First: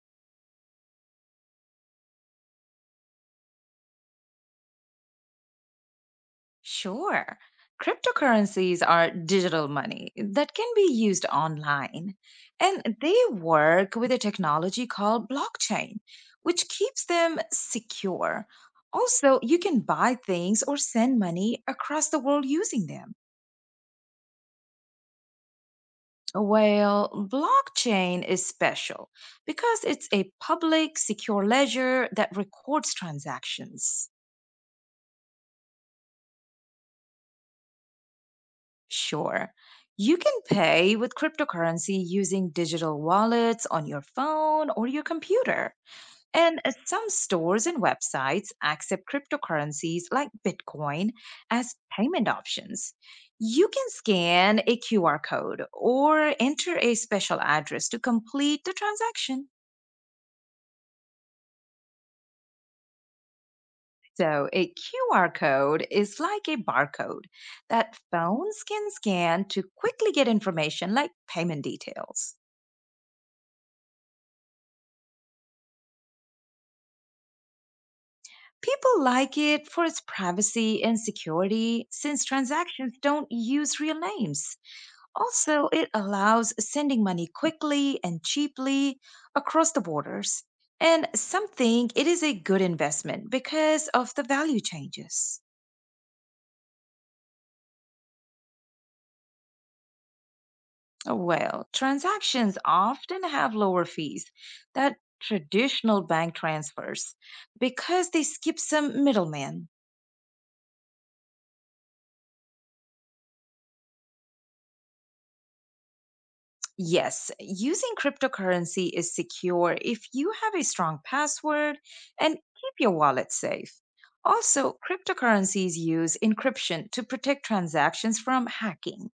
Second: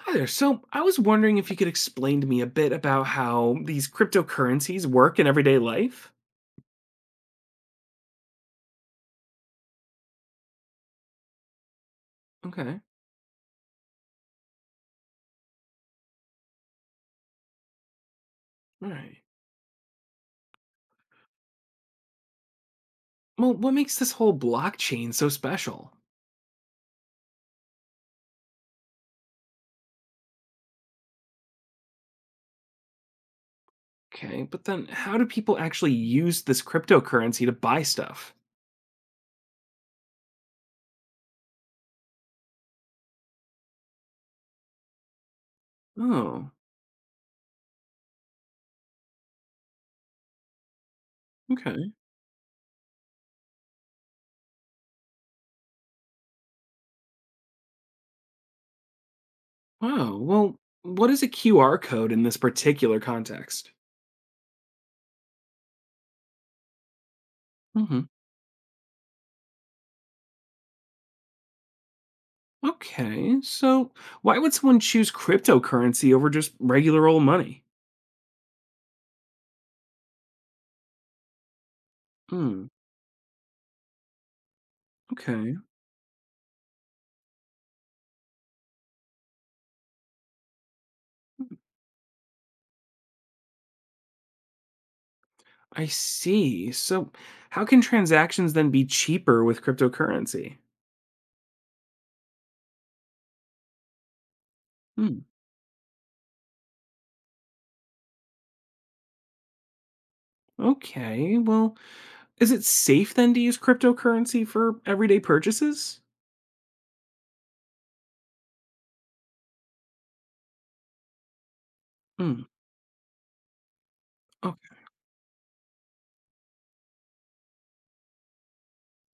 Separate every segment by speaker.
Speaker 1: Hi there. So I was wondering if you could explain to me a bit about how these cryptocurrencies work in everyday life.
Speaker 2: Sure. Cryptocurrencies are digital money that can be used online,
Speaker 1: Okay.
Speaker 2: and they work with a technology called blockchain, which keeps them secure.
Speaker 1: All right.
Speaker 2: Also, you can buy things or send money across the world using them.
Speaker 1: Well, what makes this whole blockchain so special?
Speaker 2: Well, blockchain is special because it's a public, secure ledger that records transactions.
Speaker 1: Okay. But then how do people actually use this cryptocurrency to buy stuff?
Speaker 2: Sure. You can pay with cryptocurrency using digital wallets on your phone or your computer.
Speaker 1: Oh,
Speaker 2: And some stores and websites accept cryptocurrencies like Bitcoin as
Speaker 1: okay.
Speaker 2: payment options. You can scan a QR code or enter a special address to complete the transaction.
Speaker 1: Wow. Well, what is a QR code in this particular context?
Speaker 2: So, a QR code is like a barcode that
Speaker 1: hmm
Speaker 2: phones can scan to quickly get information like payment details.
Speaker 1: Okay. So why would someone choose cryptocurrency over just regular old money?
Speaker 2: People like it for its privacy and security since
Speaker 1: Hmm.
Speaker 2: transactions don't use real names.
Speaker 1: Okay.
Speaker 2: Also, it allows sending money quickly and cheaply across the borders. And some think it is a good investment because of the value changes.
Speaker 1: I see. So, how can transactions then be cheaper with cryptocurrency?
Speaker 2: Oh, well, transactions often have lower fees than
Speaker 1: Hmm.
Speaker 2: traditional bank transfers because they skip some middlemen.
Speaker 1: Okay. Well, is it safe then to use cryptocurrency for everyday purchases?
Speaker 2: Yes, using cryptocurrency is secure if you have a strong password and
Speaker 1: Hmm.
Speaker 2: keep your wallet safe.
Speaker 1: Okay.
Speaker 2: Also, cryptocurrencies use encryption to protect transactions from hacking,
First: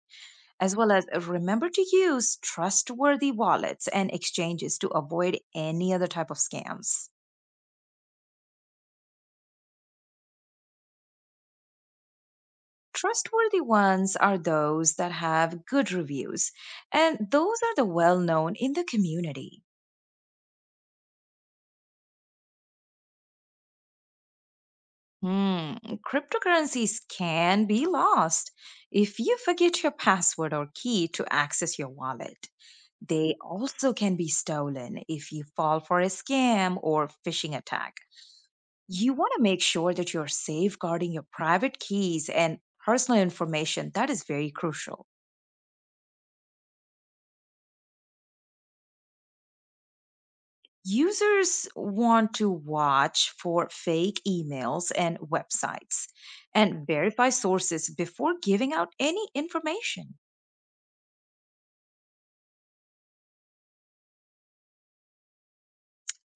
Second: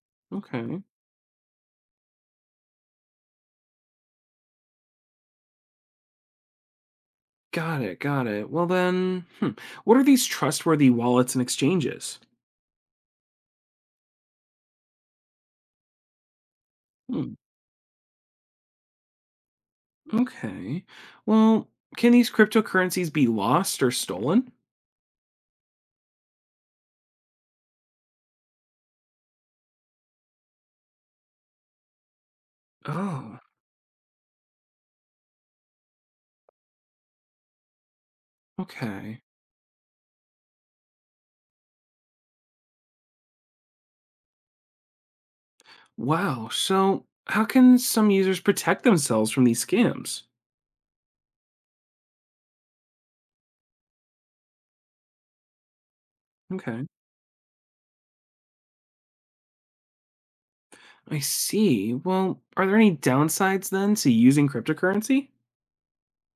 Speaker 2: as
Speaker 1: Okay.
Speaker 2: well as remember to use trustworthy wallets and exchanges to avoid any other type of scams.
Speaker 1: Got it. Got it. Well, then, hmm. what are these trustworthy wallets and exchanges?
Speaker 2: Trustworthy ones are those that have good reviews, and
Speaker 1: Hmm.
Speaker 2: those are the well known in the community.
Speaker 1: Okay. Well, can these cryptocurrencies be lost or stolen?
Speaker 2: Hmm, cryptocurrencies can be lost if you forget your password or key to access your wallet. They
Speaker 1: Oh,
Speaker 2: also can be stolen if you fall for a scam or phishing attack. You
Speaker 1: okay.
Speaker 2: want to make sure that you're safeguarding your private keys and personal information. That is very crucial.
Speaker 1: Wow. So, how can some users protect themselves from these scams?
Speaker 2: Users want to watch for fake emails and websites
Speaker 1: Okay.
Speaker 2: and verify sources before giving out any information.
Speaker 1: I see. Well, are there any downsides then to using cryptocurrency?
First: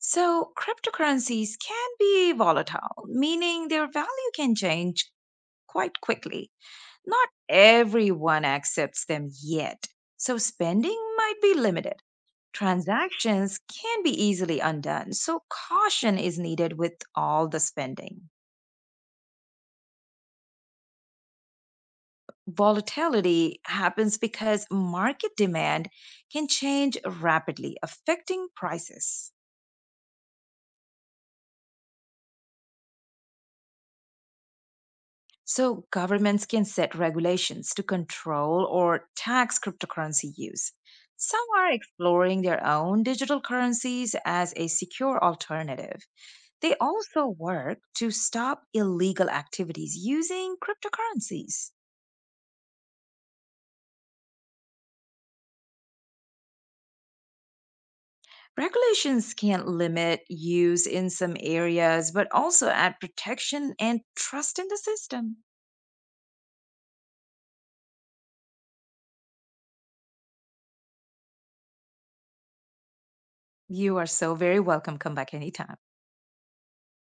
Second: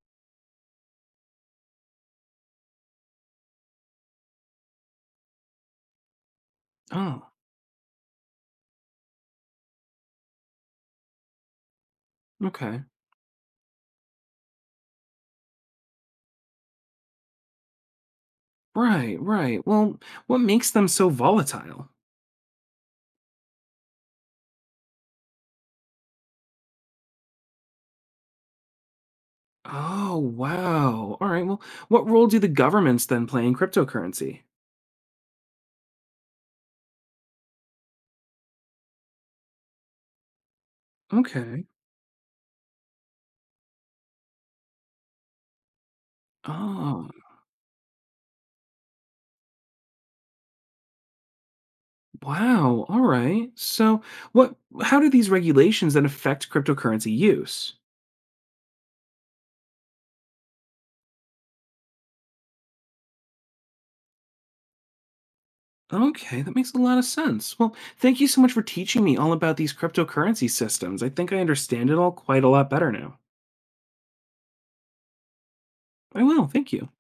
Speaker 2: So, cryptocurrencies can be volatile, meaning their value can change quite quickly.
Speaker 1: Oh,
Speaker 2: Not everyone accepts them yet, so spending might be limited.
Speaker 1: okay.
Speaker 2: Transactions can be easily undone, so caution is needed with all the spending.
Speaker 1: Right, right. Well, what makes them so volatile?
Speaker 2: Volatility happens because market demand can change rapidly, affecting prices.
Speaker 1: Oh, wow. All right. Well, what role do the governments then play in cryptocurrency?
Speaker 2: So, governments can set regulations to control or tax cryptocurrency use. Some
Speaker 1: Okay.
Speaker 2: are exploring their own digital currencies as a secure alternative. They
Speaker 1: Oh,
Speaker 2: also work to stop illegal activities using cryptocurrencies.
Speaker 1: wow. All right. So, what how do these regulations then affect cryptocurrency use?
Speaker 2: Regulations can limit use in some areas, but also add protection and trust in the system.
Speaker 1: Okay, that makes a lot of sense. Well, thank you so much for teaching me all about these cryptocurrency systems. I think I understand it all quite a lot better now.
Speaker 2: You are so very welcome. Come back anytime.
Speaker 1: I will. Thank you.